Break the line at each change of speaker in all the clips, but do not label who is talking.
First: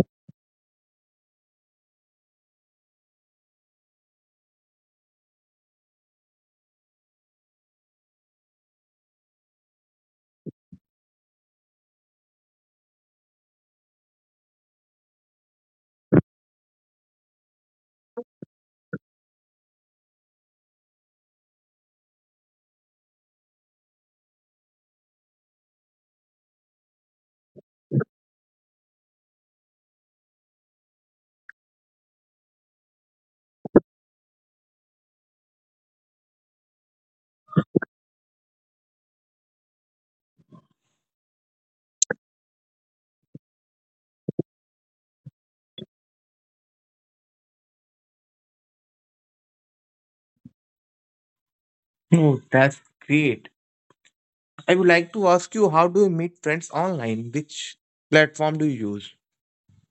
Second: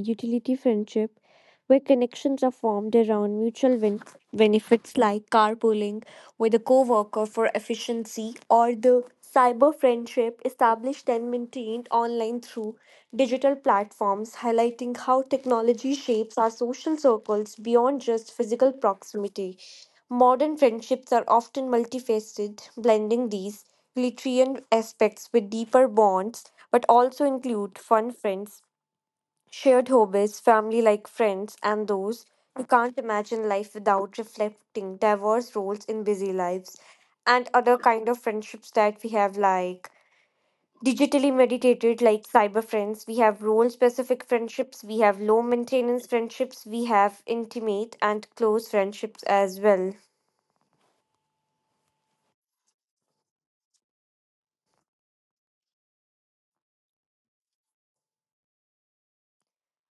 utility friendship, where connections are formed around mutual benefits like carpooling with a coworker for efficiency, or the cyber friendship established and maintained online through digital platforms, highlighting how technology shapes our social circles beyond just physical proximity. Modern friendships are often multifaceted, blending these glitterian aspects with deeper bonds, but also include fun friends, shared hobbies, family like friends, and those who can't imagine life without reflecting diverse roles in busy lives, and other kind of friendships that we have like digitally meditated like cyber friends, we have role specific friendships, we have low maintenance friendships, we have intimate and close friendships as well.
Oh, that's great. I would like to ask you, how do you meet friends online? Which platform do you use?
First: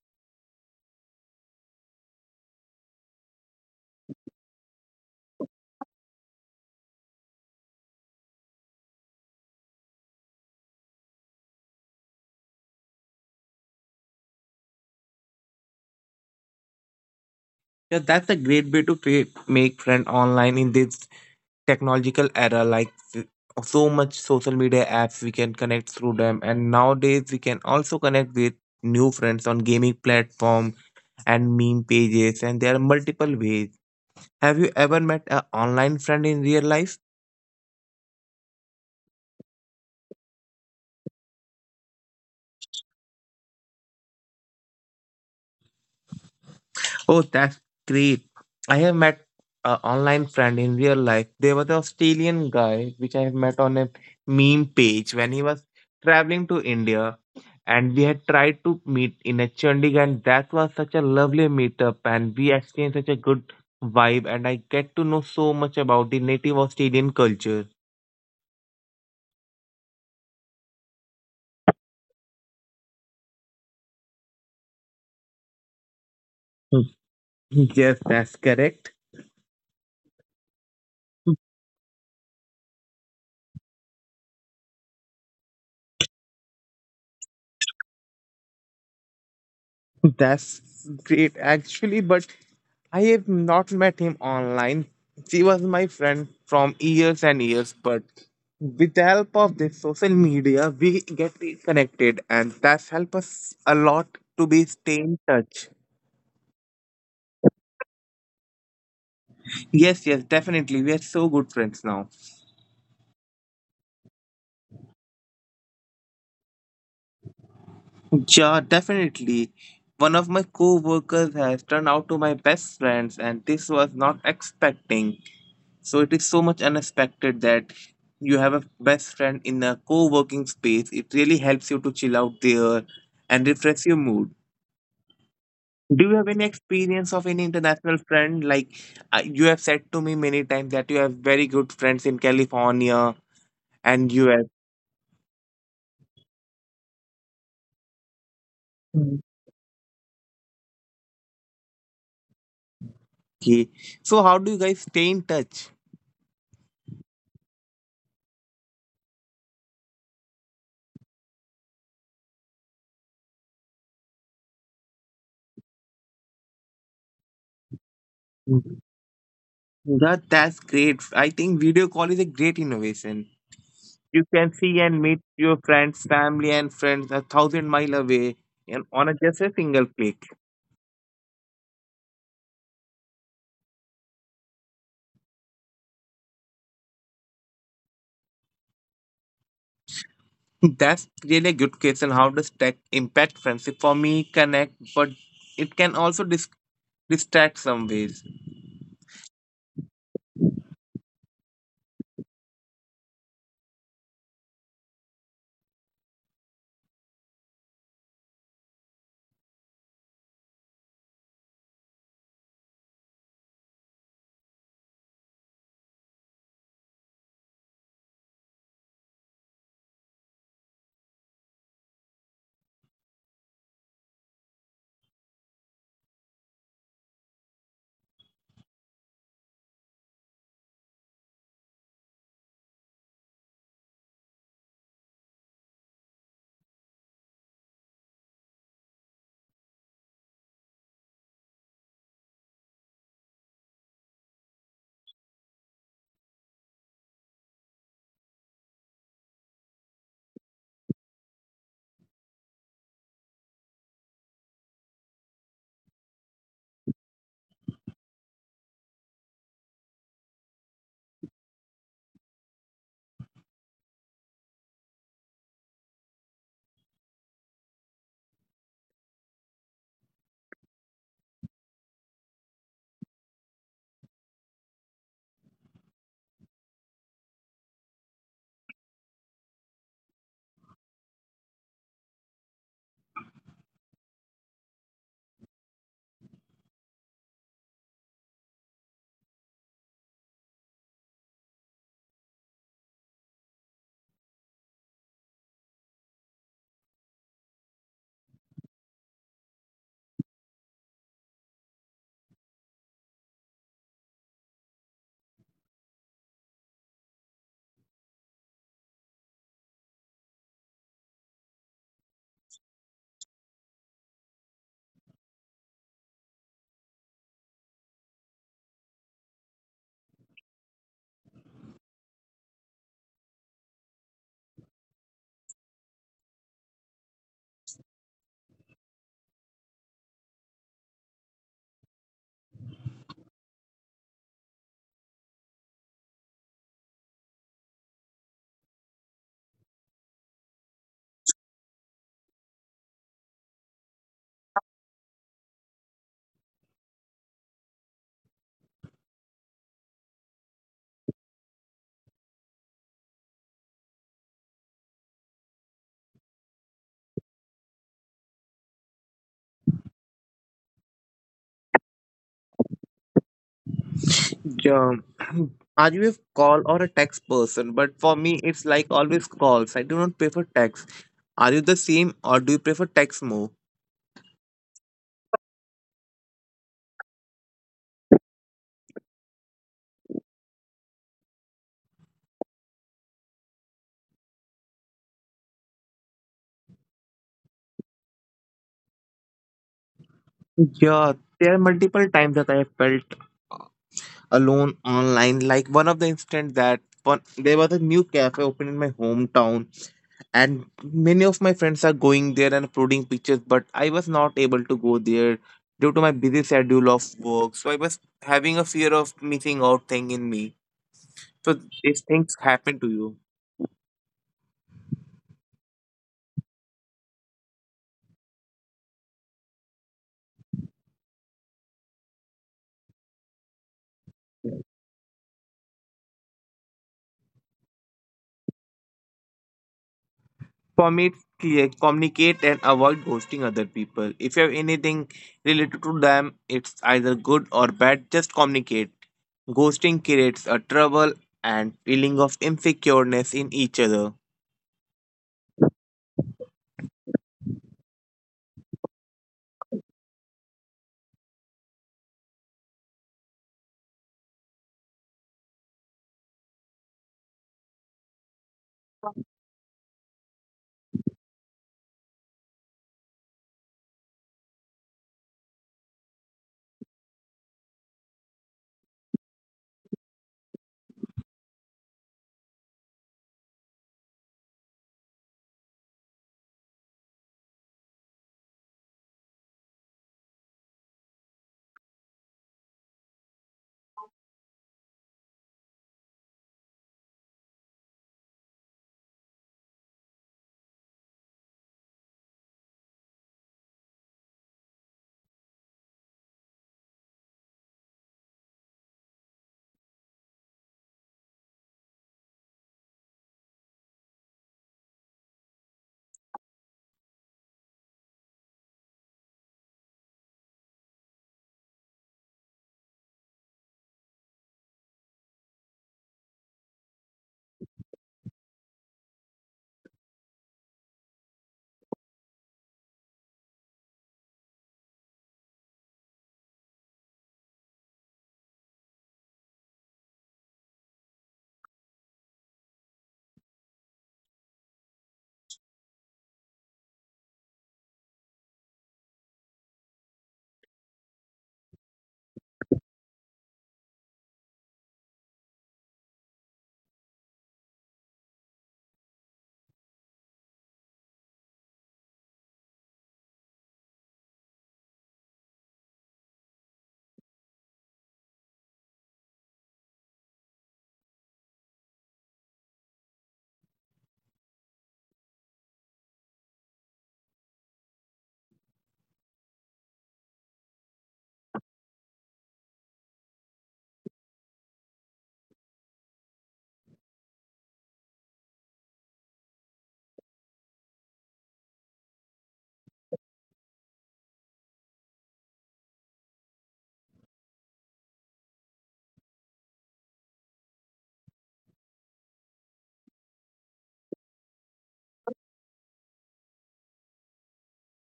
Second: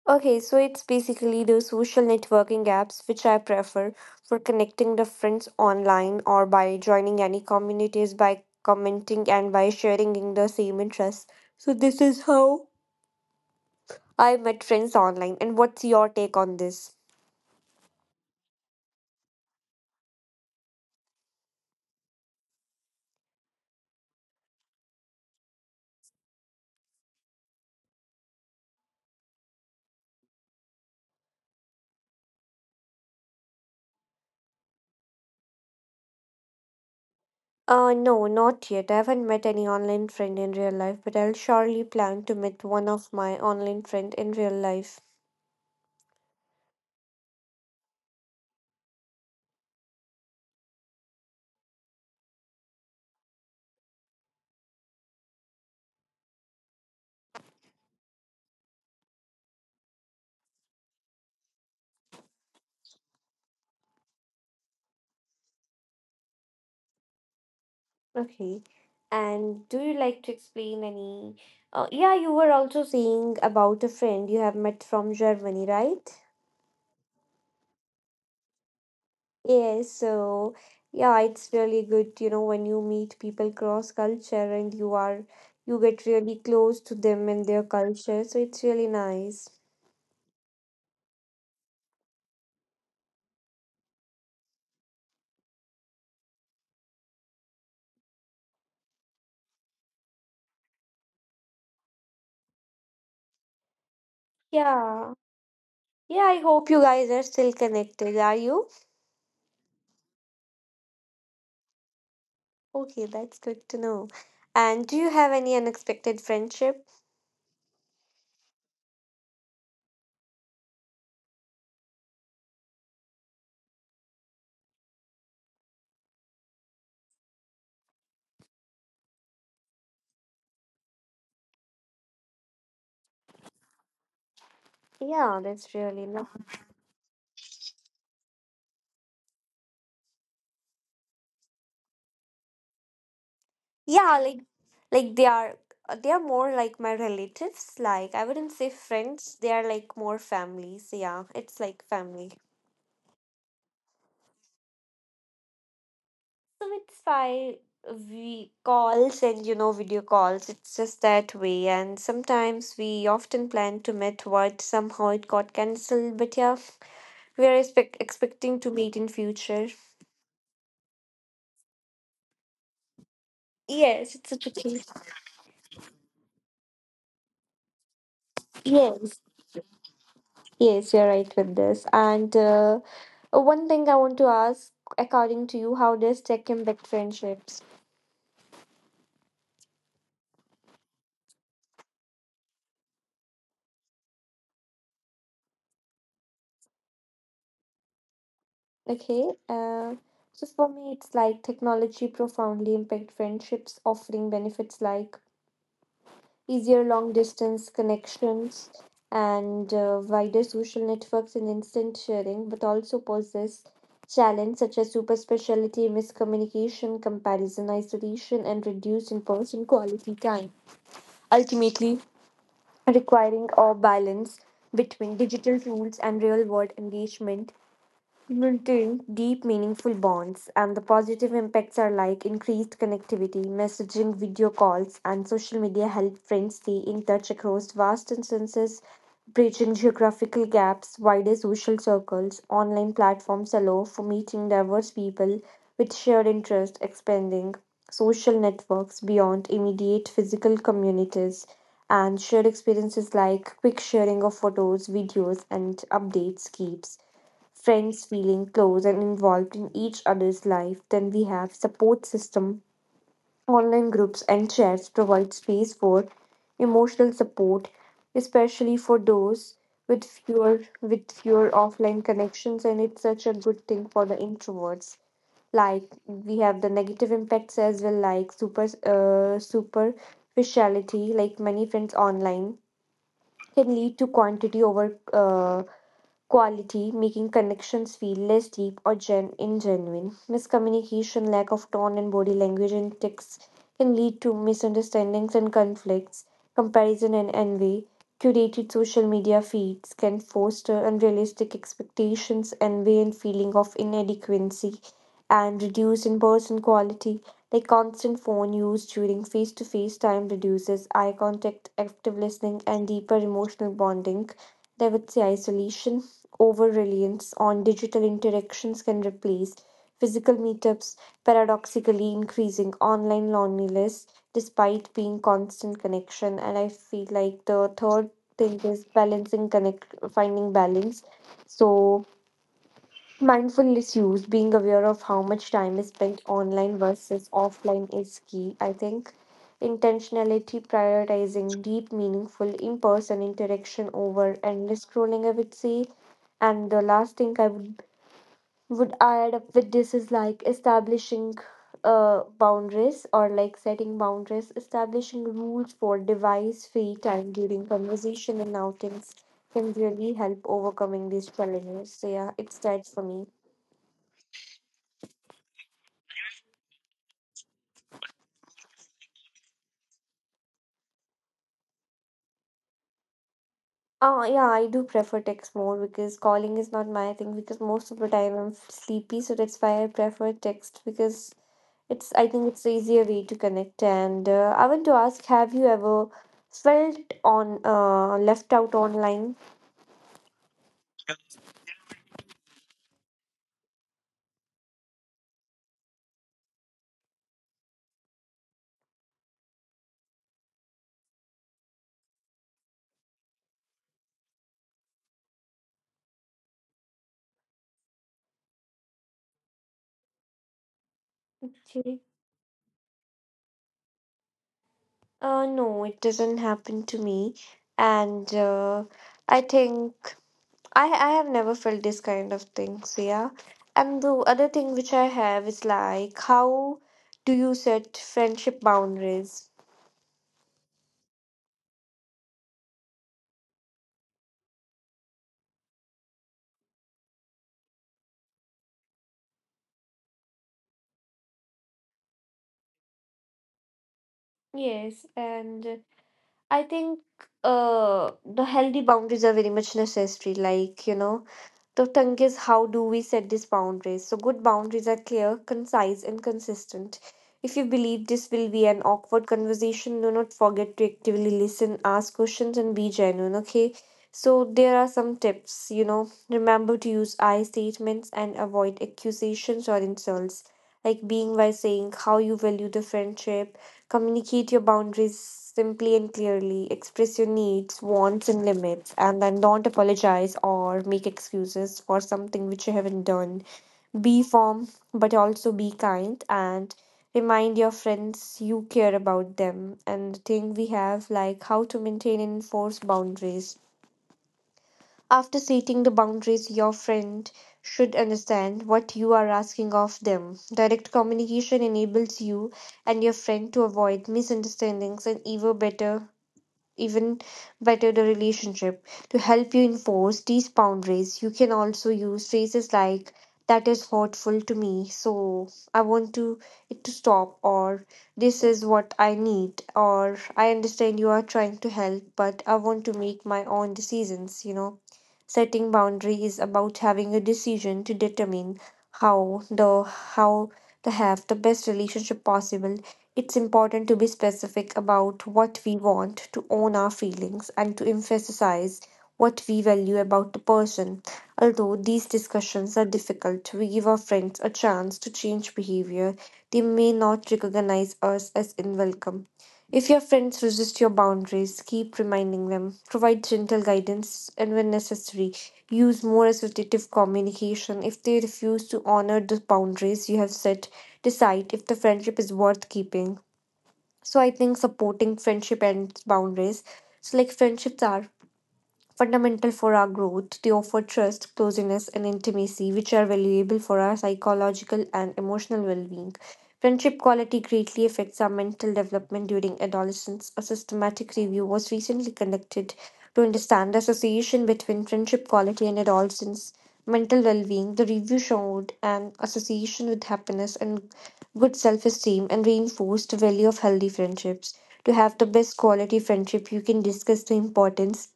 Okay, so it's basically the social networking apps which I prefer for connecting the friends online or by joining any communities, by commenting and by sharing in the same interests. So this is how I met friends online. And what's your take on this?
Yeah, that's a great way to make friend online in this technological era. Like so much social media apps, we can connect through them. And nowadays, we can also connect with new friends on gaming platform and meme pages, and there are multiple ways. Have you ever met an online friend in real life?
No, not yet. I haven't met any online friend in real life, but I'll surely plan to meet one of my online friend in real life.
Oh, that's great. I have met an online friend in real life. There was an Australian guy which I have met on a meme page when he was traveling to India. And we had tried to meet in a Chandigarh, and that was such a lovely meetup, and we exchanged such a good vibe. And I get to know so much about the native Australian culture.
Okay. And do you like to explain any? Yeah, you were also saying about a friend you have met from Germany, right?
Yes, that's correct.
Yes. So, yeah, it's really good, you know, when you meet people cross culture and you are, you get really close to them and their culture. So it's really nice.
That's great, actually, but I have not met him online. She was my friend from years and years, but with the help of this social media, we get connected, and that's helped us a lot to be stay
Yeah.
in touch.
Yeah, I hope you guys are still connected. Are you?
Yes, yes, definitely. We are so good friends now.
Okay, that's good to know. And do you have any unexpected friendship?
Yeah, definitely. One of my co-workers has turned out to my best friends, and this was not expecting. So it is so much unexpected that you have a best friend in a co-working space. It really helps you to chill out there and refresh your mood.
Yeah, that's really
Do you
nice.
have any experience of any international friend? Like you have said to me many times that you have very good friends in California and
Yeah, like
US.
like they are they are more like my relatives. Like I wouldn't say
Mm.
friends. They are like more families. Yeah, it's like family.
Okay. So how do you guys stay in touch?
So it's why we calls and you know video calls. It's just that way. And sometimes we often plan to meet, but somehow it got cancelled. But yeah, we are expecting to
Mhm.
meet in future.
That's great. I think video call is a great innovation.
Yes,
You
it's a
can see
tricky.
and meet your friends, family, and friends a thousand mile away and on a
Yes.
just a single click.
Yes, you're right with this. And one thing I want to ask, according to you, how does tech impact friendships?
That's really a good question. How does tech impact friendship? For me, connect, but it can also distract some ways.
Okay. So for me, it's like technology profoundly impact friendships, offering benefits like easier long distance connections and wider social networks and instant sharing, but also poses challenges such as super speciality, miscommunication, comparison, isolation, and reduced in-person quality time. Ultimately, requiring a balance between digital tools and real world engagement. Maintain deep, meaningful bonds, and the positive impacts are like increased connectivity, messaging, video calls, and social media help friends stay in touch across vast distances, bridging geographical gaps, wider social circles. Online platforms allow for meeting diverse people with shared interests, expanding social networks beyond immediate physical communities. And shared experiences like quick sharing of photos, videos, and updates keeps friends feeling close and involved in each other's life. Then we have support system. Online groups and chats provide space for emotional support, especially for those with fewer with fewer offline connections, and it's such a good thing for the introverts. Like, we have the negative impacts as well, like superficiality. Like many friends online can lead to quantity over quality, making connections feel less deep or ingenuine. Miscommunication, lack of tone and body language in text can lead to misunderstandings and conflicts, comparison and envy. Curated social media feeds can foster unrealistic expectations, envy, and feeling of inadequacy, and reduce in person quality. Like constant phone use during face to face time reduces eye contact, active listening, and deeper emotional bonding. And I would say isolation, over reliance on digital interactions can replace physical meetups, paradoxically increasing online loneliness despite being constant connection. And I feel like the third thing is balancing connect, finding balance. So mindfulness use, being aware of how much time is spent online versus offline is key. I think intentionality, prioritizing deep, meaningful in person interaction over endless scrolling, I would say. And the last thing would add up with this is like establishing boundaries, or like setting boundaries, establishing rules for device free time during conversation and outings can really help overcoming these challenges. So, yeah, it's that for me.
Yeah. Are you a call or a text person? But for me, it's like always calls. I do not prefer text. Are you the same or do you prefer text more?
Yeah, I do prefer text more because calling is not my thing because most of the time I'm sleepy, so that's why I prefer text because it's I think it's the easier way to connect. And I want to ask, have you ever felt on left out online?
Yeah, there are multiple times that I have felt alone online. Like one of the instant that one, there was a new cafe opened in my hometown, and many of my friends are going there and uploading pictures. But I was not able to go there due to my busy schedule of work. So I was having a fear of missing out thing in me. So these
Actually,
things happen to you.
No, it doesn't happen to me, and I think. I have never felt this kind of things, yeah. And the other thing which I have is like, how do you set friendship boundaries?
For me, clear, communicate and avoid ghosting other people. If you have anything related to them, it's either good or bad, just communicate. Ghosting creates a trouble and feeling of insecureness in each other.
Yes, and I think the healthy boundaries are very much necessary. Like, you know, the thing is, how do we set these boundaries? So, good boundaries are clear, concise, and consistent. If you believe this will be an awkward conversation, do not forget to actively listen, ask questions, and be genuine, okay? So, there are some tips, you know. Remember to use I statements and avoid accusations or insults, like being by saying how you value the friendship. Communicate your boundaries simply and clearly. Express your needs, wants, and limits, and then don't apologize or make excuses for something which you haven't done. Be firm, but also be kind and remind your friends you care about them. And the thing we have like how to maintain and enforce boundaries after setting the boundaries, your friend should understand what you are asking of them. Direct communication enables you and your friend to avoid misunderstandings and, even better the relationship. To help you enforce these boundaries, you can also use phrases like that is hurtful to me, so I want to it to stop, or this is what I need, or I understand you are trying to help but I want to make my own decisions, you know. Setting boundary is about having a decision to determine how to have the best relationship possible. It's important to be specific about what we want, to own our feelings, and to emphasize what we value about the person. Although these discussions are difficult, we give our friends a chance to change behavior they may not recognize us as unwelcome. If your friends resist your boundaries, keep reminding them, provide gentle guidance, and when necessary, use more assertive communication. If they refuse to honor the boundaries you have set, decide if the friendship is worth keeping. So I think supporting friendship and boundaries. So like friendships are fundamental for our growth. They offer trust, closeness, and intimacy, which are valuable for our psychological and emotional well being. Friendship quality greatly affects our mental development during adolescence. A systematic review was recently conducted to understand the association between friendship quality and adolescence mental well being. The review showed an association with happiness and good self esteem and reinforced the value of healthy friendships. To have the best quality friendship, you can discuss the importance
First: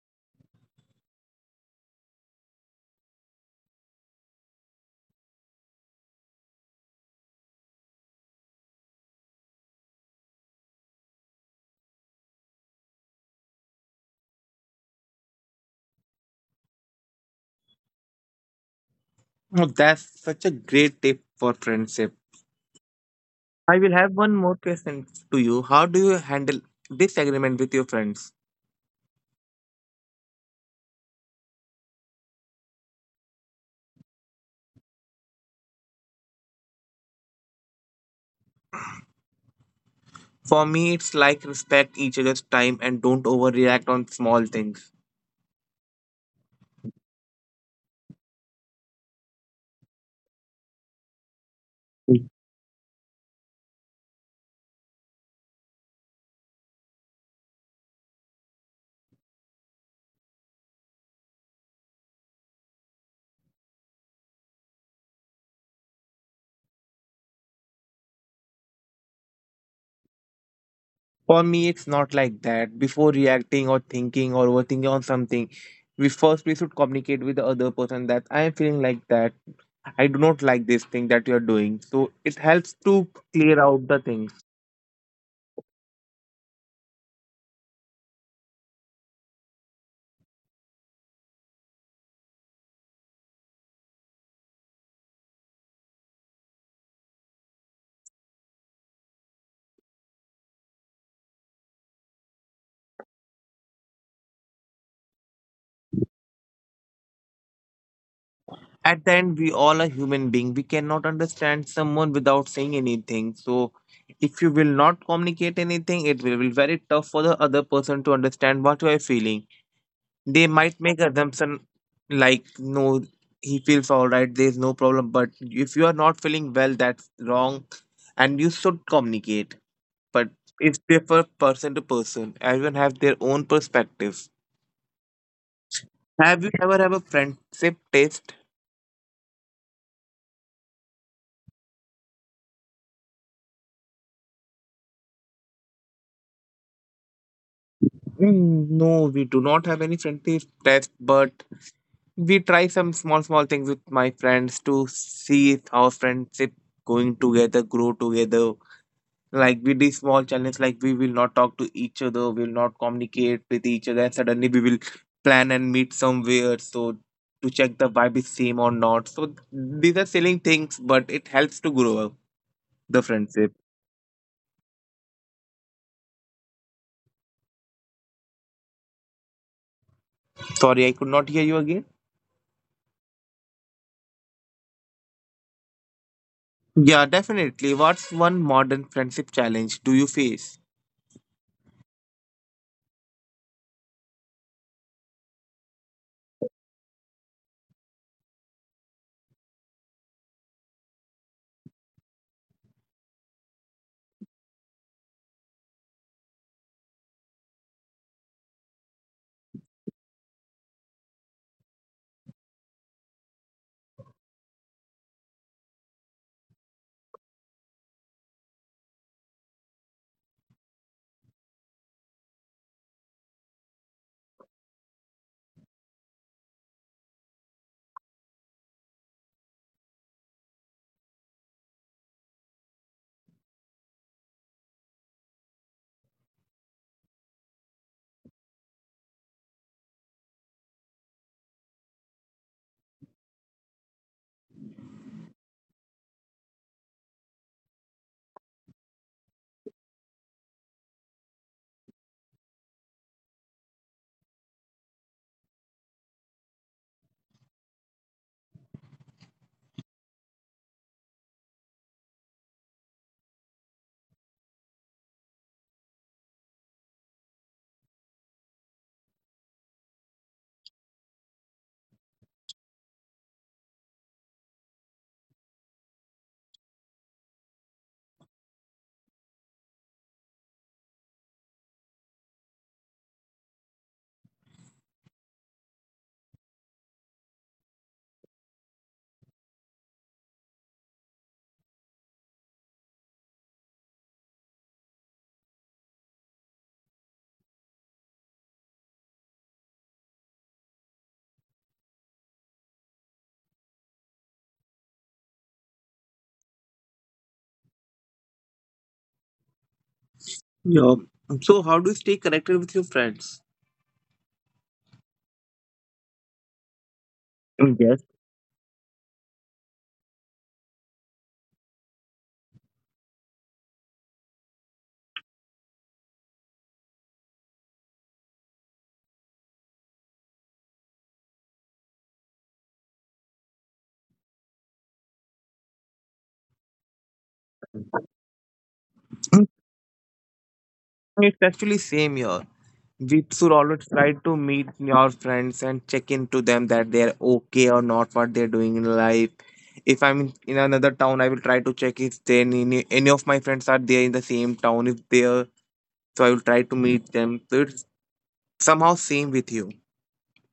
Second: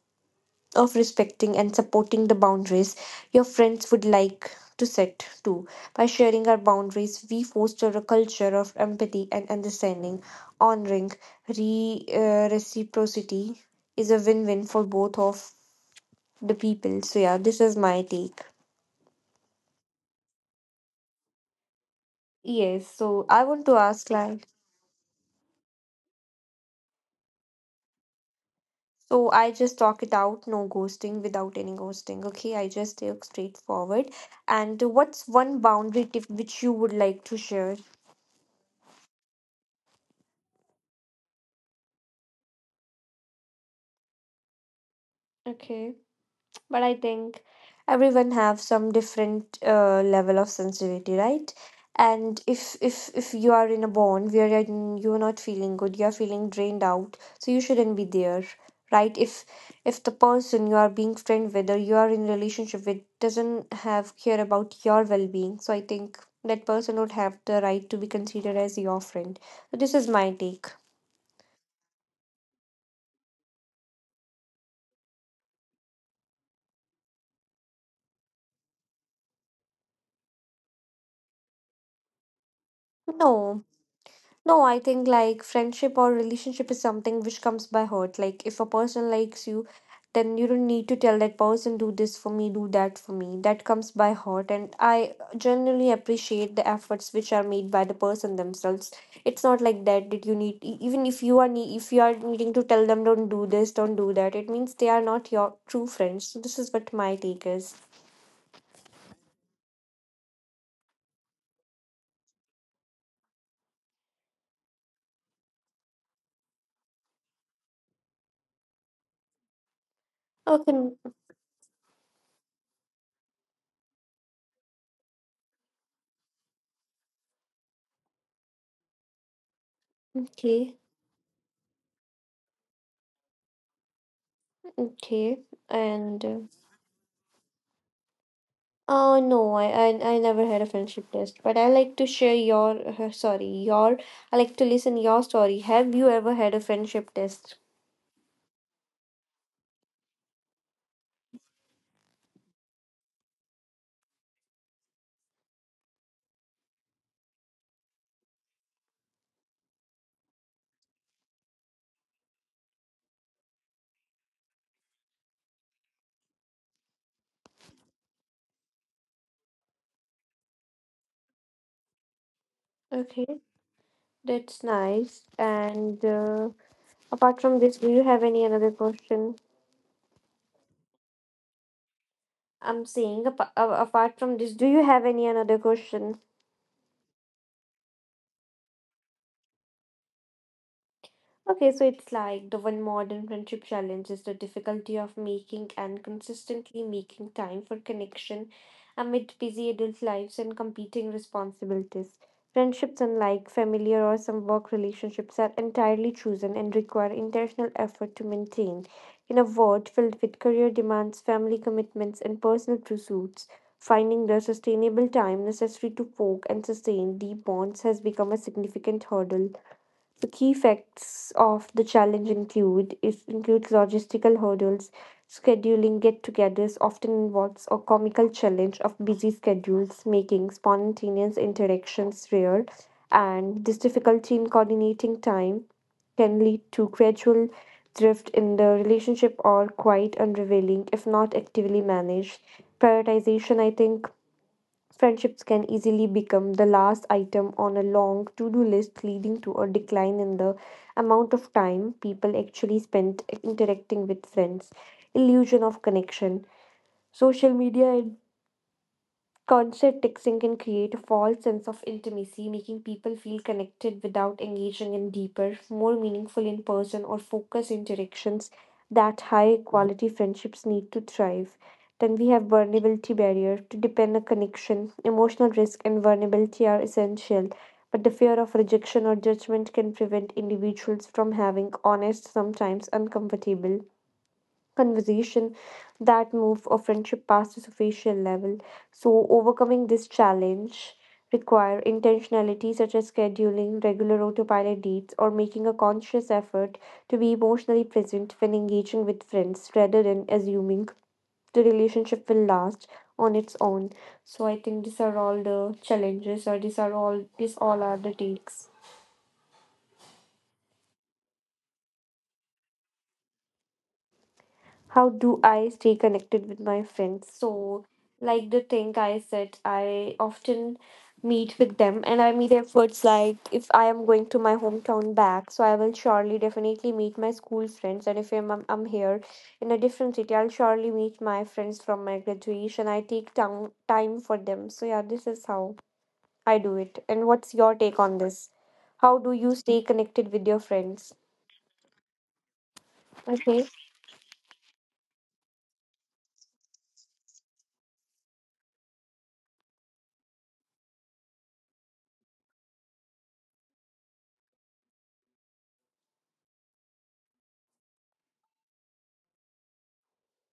of respecting and supporting the boundaries your friends would like to set too. By sharing our boundaries, we foster a culture of empathy and understanding. Honoring reciprocity is a win win for both of the people. So, yeah, this is my take.
Oh, that's such a great tip for friendship.
Yes, so I want to
I will
ask
have one
like,
more question to you. How do you handle disagreement with your friends?
so I just talk it out, no ghosting, without any ghosting. Okay, I just talk straightforward. And what's one boundary tip which you would like to share?
For me, it's like respect each other's time and don't overreact on small things.
Okay. But I think everyone have some different level of sensitivity, right? And if you are in a bond wherein you are not feeling good, you are feeling drained out, so you shouldn't be there, right? If the person you are being friend with or you are in relationship with doesn't have care about your well being, so I think that person would have the right to be considered as your friend. So this is my take.
For me, it's not like that. Before reacting or thinking or overthinking on something, we, first, we should communicate with the other person that I am feeling like that. I do not like this thing that you are doing. So it helps to clear
No,
out the things.
no, I think like friendship or relationship is something which comes by heart. Like if a person likes you, then you don't need to tell that person do this for me, do that for me. That comes by heart and I generally appreciate the efforts which are made by the person themselves. It's not like that you need even if you are if you are needing to tell them don't do this, don't do that. It means they are not your true friends. So this is what my take is.
At the end, we all are human being. We cannot understand someone without saying anything. So if you will not communicate anything, it will be very tough for the other person to understand what you are feeling. They might make
Okay.
assumption like, no, he feels all right, there's no problem. But if you are not feeling well, that's wrong and you should communicate. But
Okay.
it's different person to person, everyone has their own perspective.
Okay. And
Have you ever have a friendship test?
No, I never had a friendship test, but I like to share your sorry, your. I like to listen your story. Have you ever had a friendship test?
Mm, no, we do not have any friendship test, but we try some small small things with my friends to see if our friendship going together grow together. Like we did small challenge, like we will not talk to each other, we'll not communicate with each other, and suddenly we will plan and meet somewhere, so to check the vibe is same or not. So these are selling things, but it helps to grow up the
Okay,
friendship.
that's nice. And Apart from this, do you have any another question?
Sorry, I could not hear you again.
I'm saying apart from this, do you have any another question?
Yeah, definitely. What's one modern friendship challenge do you face?
Okay, so it's like the one modern friendship challenge is the difficulty of making and consistently making time for connection amid busy adult lives and competing responsibilities. Friendships, unlike familiar or some work relationships, are entirely chosen and require intentional effort to maintain. In a world filled with career demands, family commitments, and personal pursuits, finding the sustainable time necessary to forge and sustain deep bonds has become a significant hurdle. The key facts of the challenge includes logistical hurdles, scheduling get-togethers often involves a comical challenge of busy schedules, making spontaneous interactions rare, and this difficulty in coordinating time can lead to gradual drift in the relationship or quite unrevealing if not actively managed. Prioritization, I think, friendships can easily become the last item on a long to do list, leading to a decline in the amount of time people actually spend interacting with friends. Illusion of connection. Social media concert texting can create a false sense of intimacy, making people feel connected without engaging in deeper, more meaningful in person or focused interactions that high quality friendships need to thrive. Then we have vulnerability barrier to depend on connection. Emotional risk and vulnerability are essential, but the fear of rejection or judgment can prevent individuals from having honest, sometimes uncomfortable conversation that move a friendship past the superficial level. So overcoming this challenge require intentionality such as scheduling regular autopilot dates or making a conscious effort to be emotionally present when engaging with friends rather than assuming the relationship will last on its own. So I think these are all the challenges or these all are the takes.
Yeah, so how do you stay connected with your friends?
How do I stay connected with my friends? So,
Yes.
like the thing I said, I often meet with them and I meet efforts like if I am going to my hometown back, so I will surely definitely meet my school friends. And if I'm I'm here in a different city, I'll surely meet my friends from my graduation. I take time for them. So, yeah, this is how I do it. And what's your take on this? How do you stay connected with your friends?
Mm, it's actually same here. We should
Okay.
always try to meet your friends and check in to them that they're okay or not, what they're doing in life. If I'm in another town, I will try to check if they any of my friends are there in the same town. If they're so, I will try to meet them. So it's somehow same with you.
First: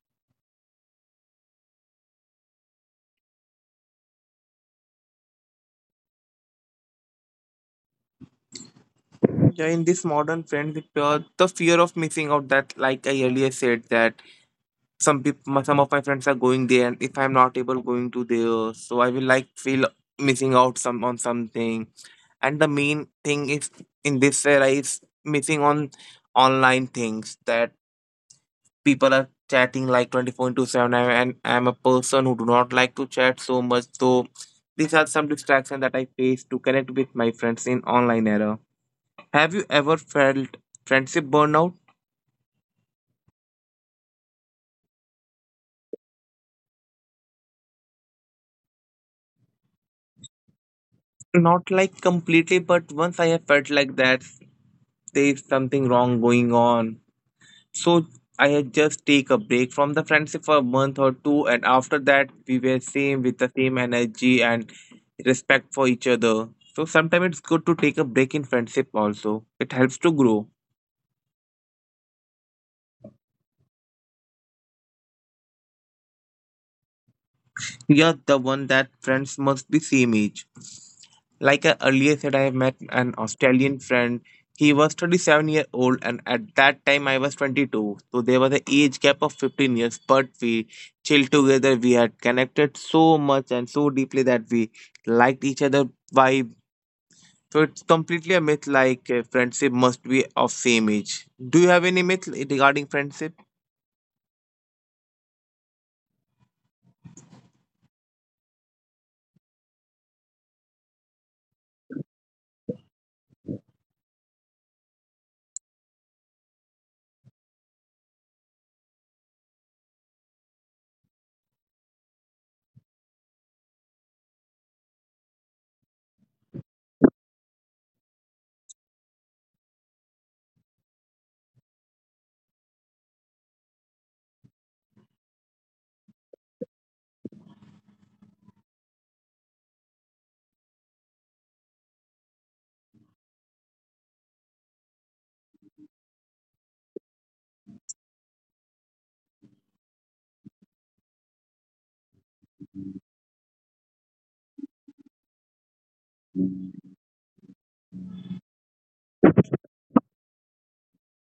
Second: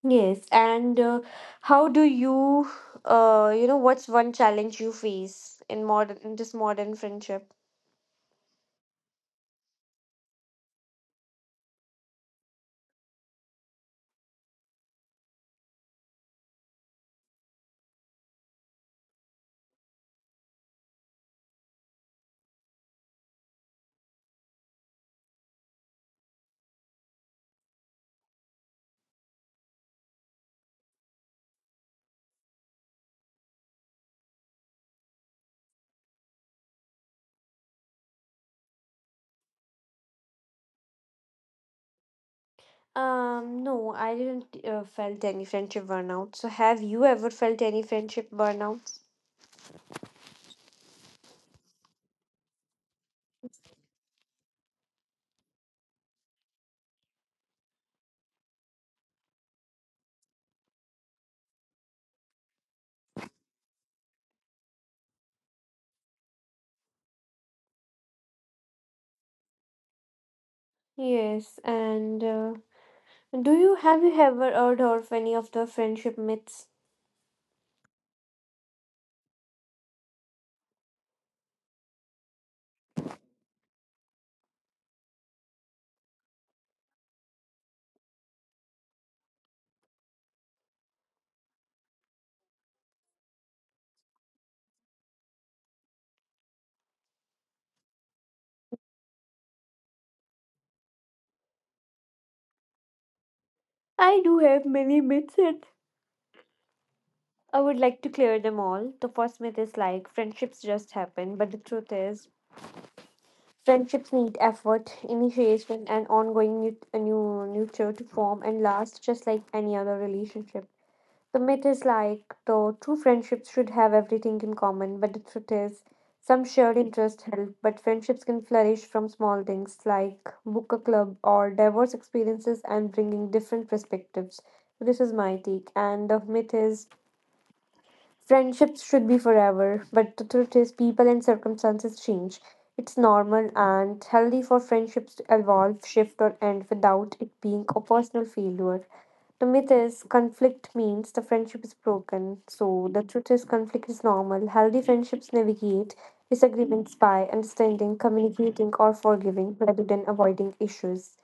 Yes, and how do you, you know, what's one challenge you face in this modern friendship?
Yeah, in this modern friendship, the fear of missing out that, like I earlier said, that some people, some of my friends are going there, and if I'm not able going to there, so I will like feel missing out some on something. And the main thing is in this era is missing on online things that people are chatting like 24 into 7 and I'm a person who do not like to chat so much, so these are some distractions that I face to connect with my friends in online era. Have you ever felt friendship burnout?
No, I didn't felt any friendship burnout. So, have you ever felt any friendship burnout?
Not like completely, but once I have felt like that there is something wrong going on. So I had just take a break from the friendship for a month or two, and after that we were same with the same energy and respect for each other. So sometimes it's good to take a break in friendship also. It helps to grow.
Yes, and do you have you ever heard of any of the friendship myths?
You're the one that friends must be same age. Like I earlier said, I have met an Australian friend. He was 37-year-old, and at that time I was 22. So there was an age gap of 15 years, but we chilled together. We had connected so much and so deeply that we liked each other vibe. So it's completely a myth like friendship must be of same age. Do you have any myth regarding friendship?
I do have many myths, and I would like to clear them all. The first myth is like friendships just happen, but the truth is friendships need effort, initiation, and ongoing nurture to form and last, just like any other relationship. The myth is like, though, true friendships should have everything in common, but the truth is, some shared interests help, but friendships can flourish from small things like book a club or diverse experiences and bringing different perspectives. This is my take, and the myth is friendships should be forever, but the truth is, people and circumstances change. It's normal and healthy for friendships to evolve, shift, or end without it being a personal failure. The myth is conflict means the friendship is broken. So the truth is conflict is normal. Healthy friendships navigate disagreements by understanding, communicating, or forgiving rather than avoiding issues.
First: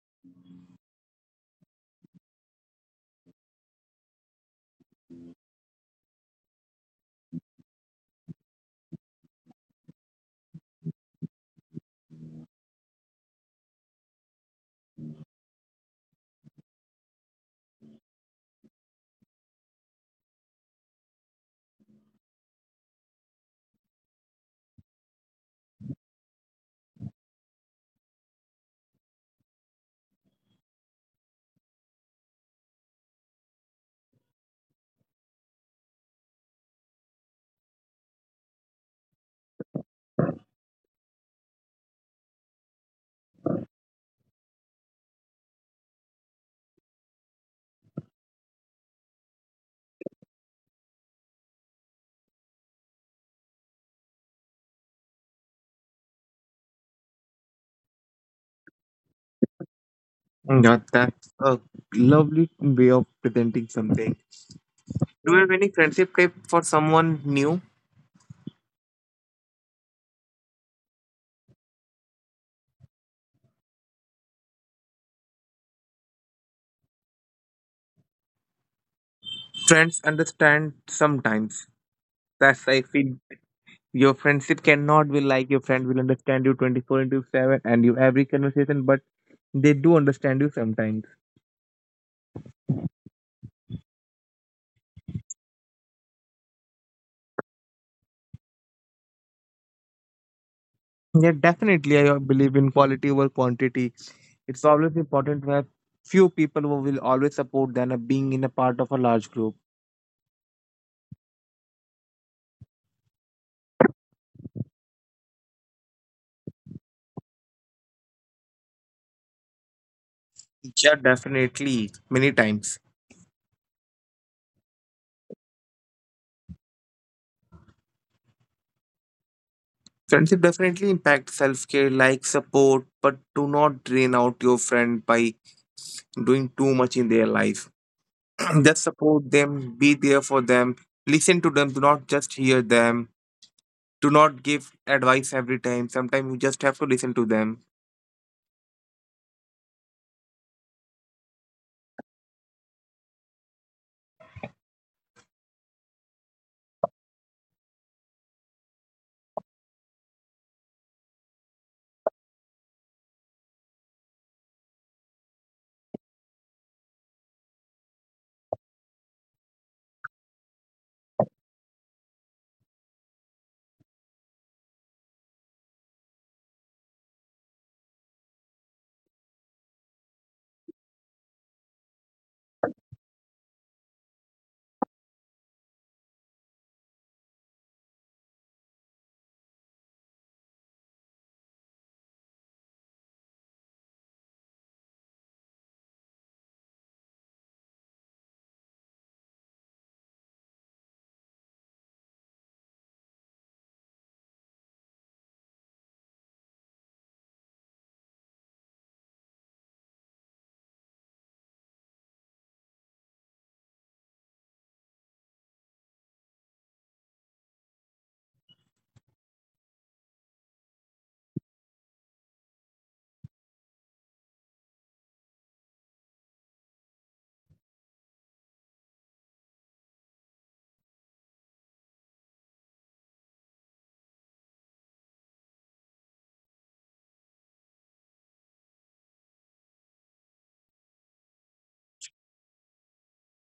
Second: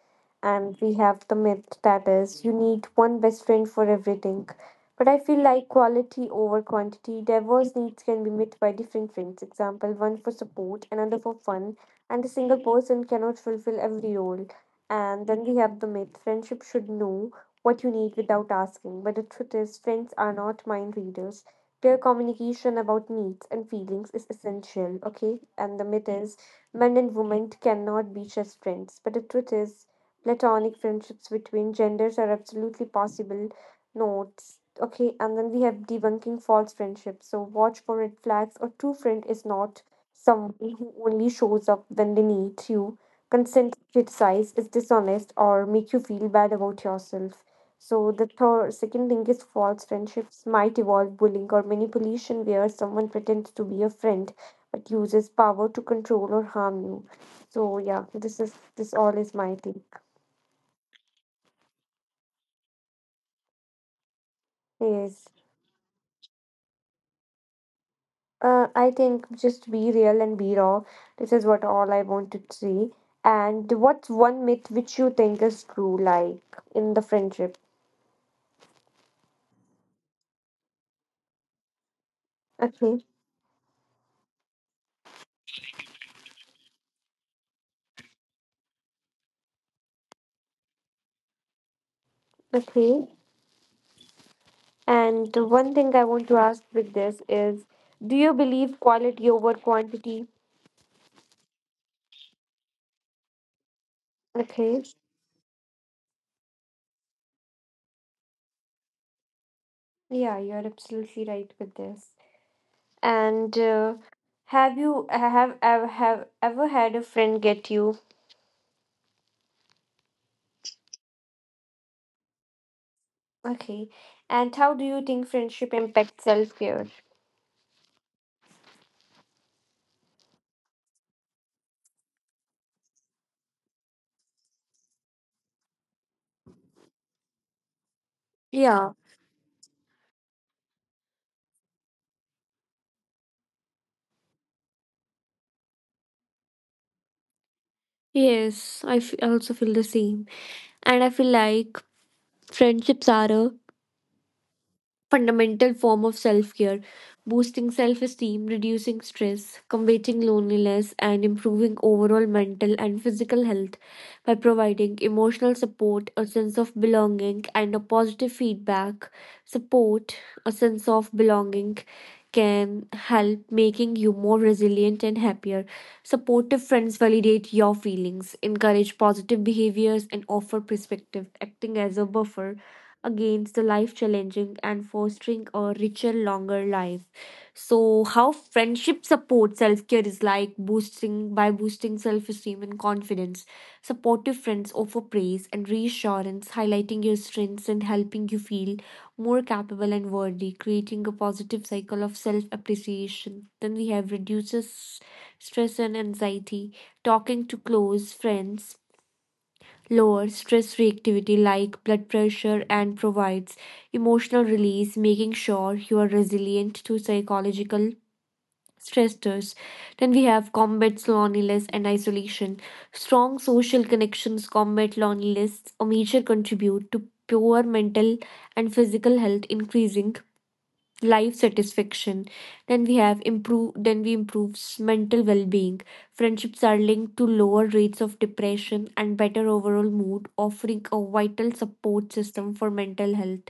And we have the myth that is you need one best friend for everything. But I feel like quality over quantity. Diverse needs can be met by different friends. Example, one for support, another for fun, and a single person cannot fulfill every role. And then we have the myth friendship should know what you need without asking. But the truth is, friends are not mind readers. Clear communication about needs and feelings is essential, okay? And the myth is men and women cannot be just friends. But the truth is, platonic friendships between genders are absolutely possible. Notes, okay? And then we have debunking false friendships. So watch for red flags. A true friend is not someone who only shows up when they need you, consent to criticize is dishonest or make you feel bad about yourself. So the second link is false friendships might involve bullying or manipulation, where someone pretends to be a friend but uses power to control or harm you. So yeah, this all is my take.
Yeah, that's a lovely way of presenting something.
Yes,
Do you have any friendship tip for someone new?
I think just be real and be raw. This is what all I want to say. And what's one myth which you think is true, like in the friendship?
Friends understand sometimes. That's I
Okay,
feel your friendship cannot be like your friend will understand you 24 into 7 and you every conversation, but they do understand you sometimes.
okay. And one thing I want to ask with this is, do you believe quality over quantity?
Yeah, definitely. I believe in quality over quantity. It's
Okay.
always important to have few people who will always support than a being in a part of a large group.
Yeah, you're absolutely right with this. And have you have ever had a friend get you?
Yeah, definitely. Many times.
Okay. And how do you think friendship impacts self-care?
Friendship definitely impacts self care like support, but do not drain out your friend by doing too much in their life. Just
Yeah.
support them, be there for them, listen to them, do not just hear them, do not give advice every time. Sometimes you just have to listen to them.
Yes, also feel the same. And I feel like friendships are a fundamental form of self care, boosting self esteem, reducing stress, combating loneliness, and improving overall mental and physical health by providing emotional support, a sense of belonging, and a positive feedback. Support, a sense of belonging, can help making you more resilient and happier. Supportive friends validate your feelings, encourage positive behaviors, and offer perspective, acting as a buffer against the life challenging and fostering a richer, longer life. So, how friendship supports self care is like boosting self esteem and confidence. Supportive friends offer praise and reassurance, highlighting your strengths and helping you feel more capable and worthy, creating a positive cycle of self appreciation. Then we have reduces stress and anxiety. Talking to close friends lower stress reactivity like blood pressure and provides emotional release, making sure you are resilient to psychological stressors. Then we have combats loneliness and isolation. Strong social connections combat loneliness, a major contribute to poor mental and physical health, increasing life satisfaction. Then we have improve then we improves mental well-being. Friendships are linked to lower rates of depression and better overall mood, offering a vital support system for mental health.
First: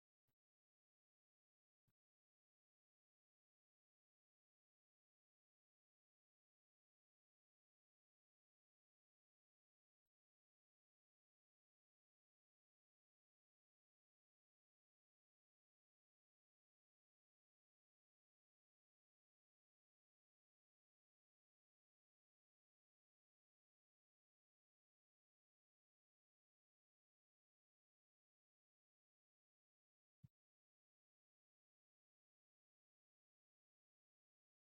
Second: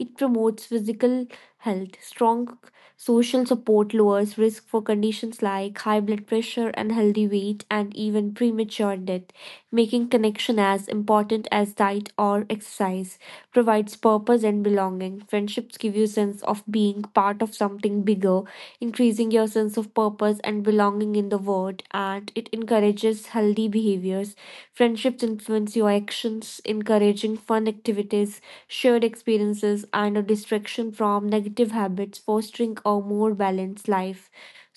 It promotes physical health. Strong social support lowers risk for conditions like high blood pressure, unhealthy weight, and even premature death, making connection as important as diet or exercise. Provides purpose and belonging, that friendships give you a sense of being part of something bigger, increasing your sense of purpose and belonging in the world, and it encourages healthy behaviors. Friendships influence your actions, encouraging fun activities, shared experiences, and a distraction from negative habits, fostering a more balanced life.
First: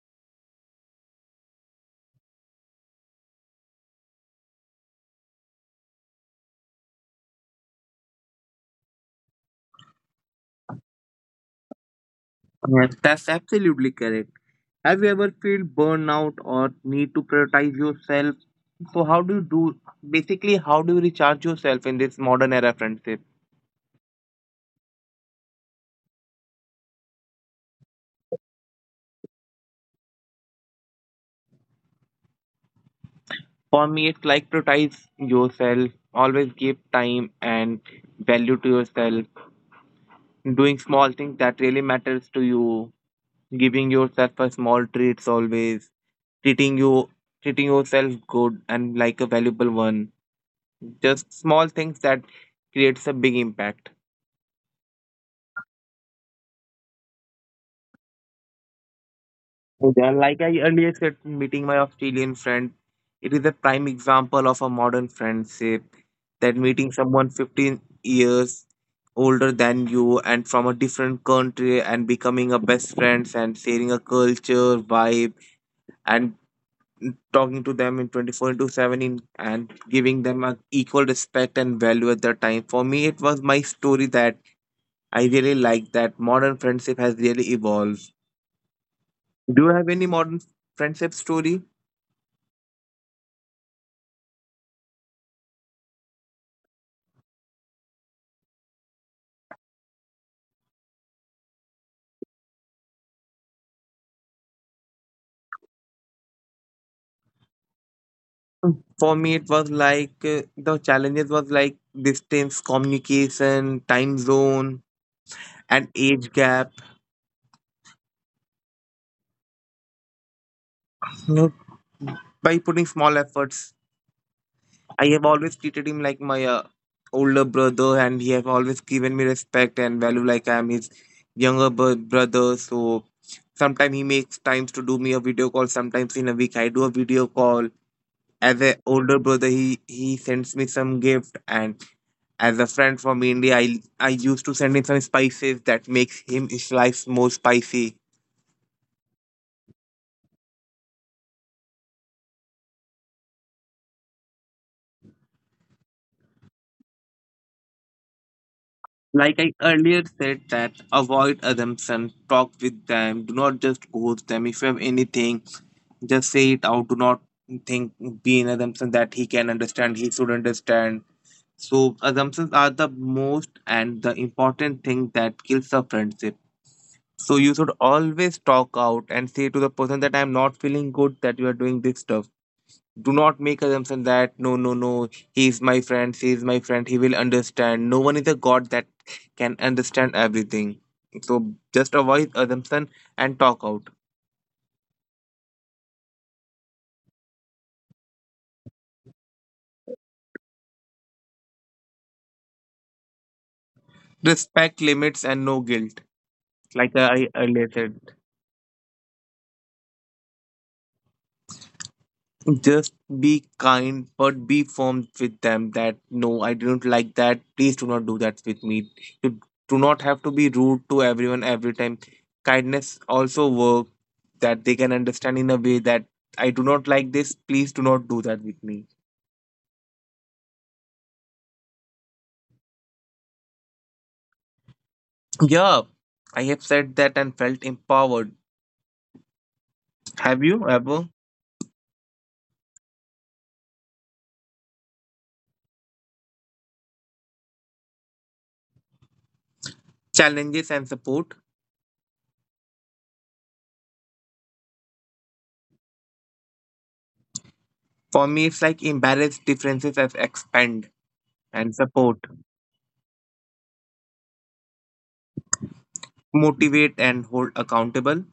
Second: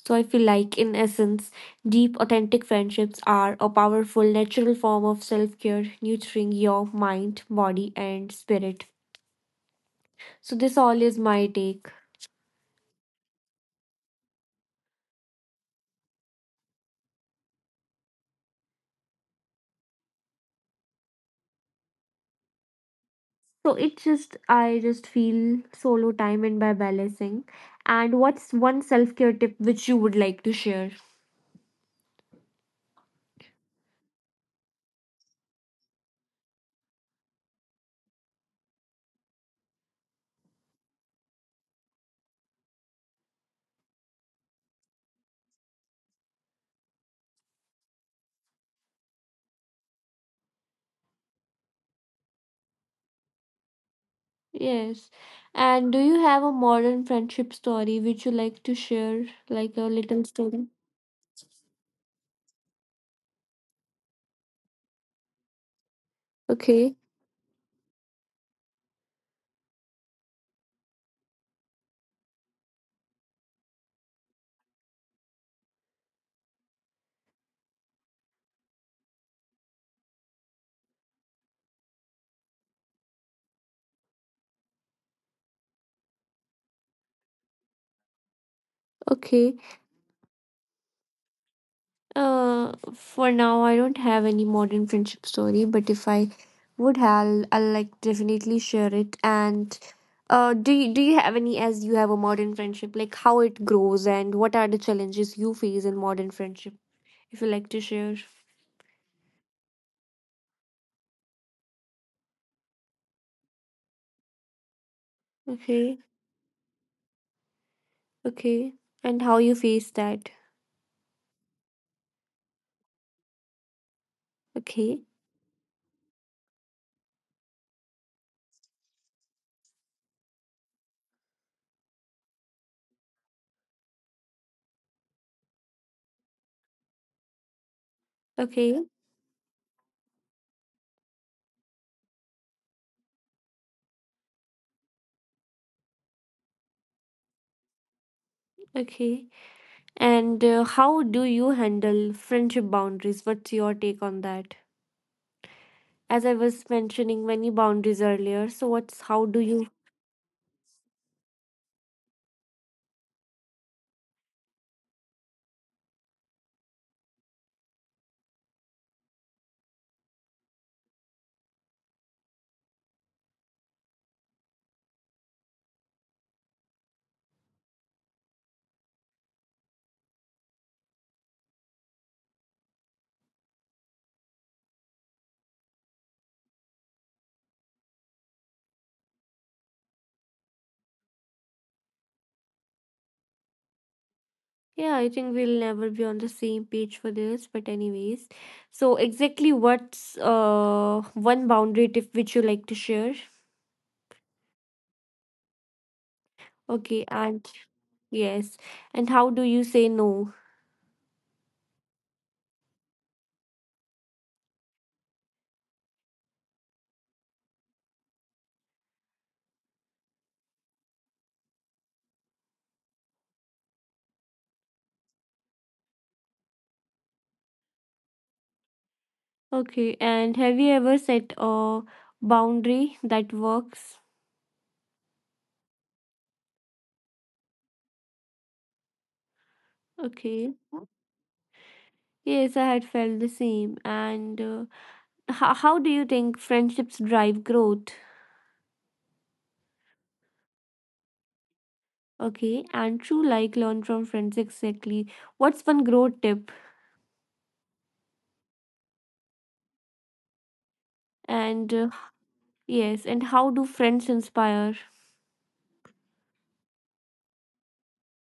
So, I feel like, in essence, deep, authentic friendships are a powerful, natural form of self care, nurturing your mind, body, and spirit. So this all is my take.
Yes, that's absolutely correct. Have you ever felt burnout or need to prioritize yourself? So how do you do, basically, how do you recharge yourself in this modern era friendship?
So it's just I just feel solo time and by balancing. And what's one self-care tip which you would like to share?
For me, it's like prioritize yourself, always give time and value to yourself, doing small things that really matters to you, giving yourself a small treats, always treating you, treating yourself good and like a valuable one, just small things that creates a big impact.
Yes. And do you have a modern friendship story which you like to share? Like a
Yeah,
little
like I
story?
earlier said, meeting my Australian friend, it is a prime example of a modern friendship, that meeting
Okay.
someone 15 years older than you and from a different country and becoming a best friends and sharing a culture vibe and talking to them in 24 into 7 in, and giving them an equal respect and value at their time. For me, it was my story that I really like that modern friendship has really evolved.
Okay.
Do you have any modern friendship story?
For now, I don't have any modern friendship story, but if I would have, I'll, like definitely share it. And do you have any as you have a modern friendship, like how it grows and what are the challenges you face in modern friendship? If you like to share.
Mm. For me, it was like the challenges was like distance, communication, time zone, and
Okay,
age gap.
okay. And how you face that?
You know, by putting small efforts
Okay,
I have always treated him like my older brother, and he have always given me respect and value like I am his younger brother. So sometimes he makes times to do me a video call. Sometimes in a week I do a video call. As a
okay,
older brother, he sends me some gift, and as a friend from India, I used to send him some spices that makes him his life more spicy.
okay. And how do you handle friendship boundaries? What's your take on that? As I was mentioning many boundaries earlier. So what's how
Like
do
I
you?
earlier said, that avoid assumption, talk with them, do not just ghost them. If you have anything, just say it out. Do not think, be in assumption that he can understand, he should understand. So, assumptions are the most and the important thing that kills a friendship. So, you should always talk out and say to the person that I'm not feeling good that you are doing this stuff. Do not make assumption that, no, no, no, he's my friend, she's my friend, he will understand. No one is a god that can understand everything. So just avoid assumption and talk out.
Yeah, I think we'll never be on the same page for this, but anyways. So exactly what's one boundary tip which you like to share?
Respect limits and no guilt, like
Okay,
I
and
earlier said.
yes. And how do you say no?
Just be kind, but be firm with them that no, I didn't like that. Please do not do that with me. You do not have to be rude to everyone every time. Kindness also work that they can understand in a way that I do not like this. Please do not do that with me.
Okay, and have you ever set a boundary that works?
Yeah, I have said that and felt empowered. Have
Okay.
you ever?
Yes, I had felt the same. And how do you think friendships drive growth?
Challenges and support.
Okay, and true like learn from friends exactly. What's one growth tip?
For me, it's like embarrass differences as expand and
And
support,
yes, and how do friends inspire?
motivate and hold accountable.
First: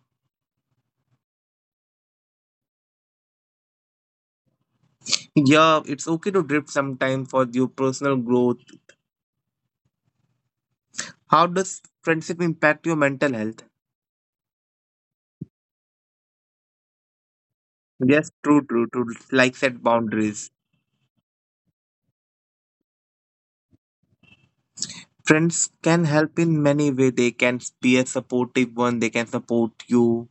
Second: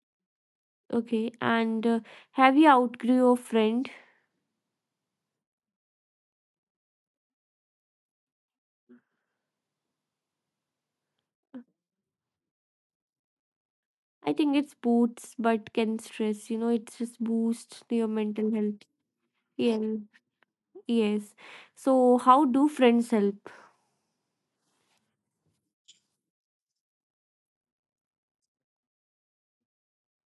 Okay, and have you outgrew your friend?
Yeah, it's okay to drift sometime for your personal growth. How does friendship impact your mental health?
I think it's boosts but can stress. It just boosts your
Yes,
mental
true,
health.
true, true. Like
Yeah,
set boundaries.
yes. So, how do friends help?
Friends can help in many way. They can be a supportive one. They can support you.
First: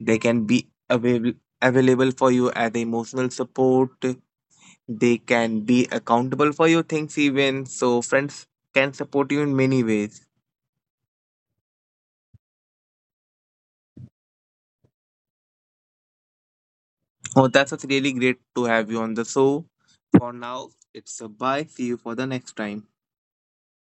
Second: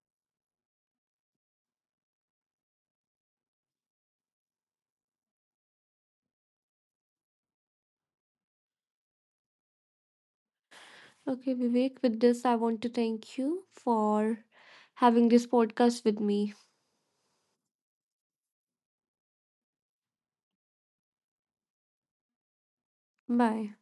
They can be available for you as emotional support. They can be accountable for your things even. So friends can support you in many ways.
Okay, Vivek, with this, I want to thank you for having this podcast with me.
Oh, that's what's really great to have you on the show. For now, it's a bye. See you for the next time.
Bye.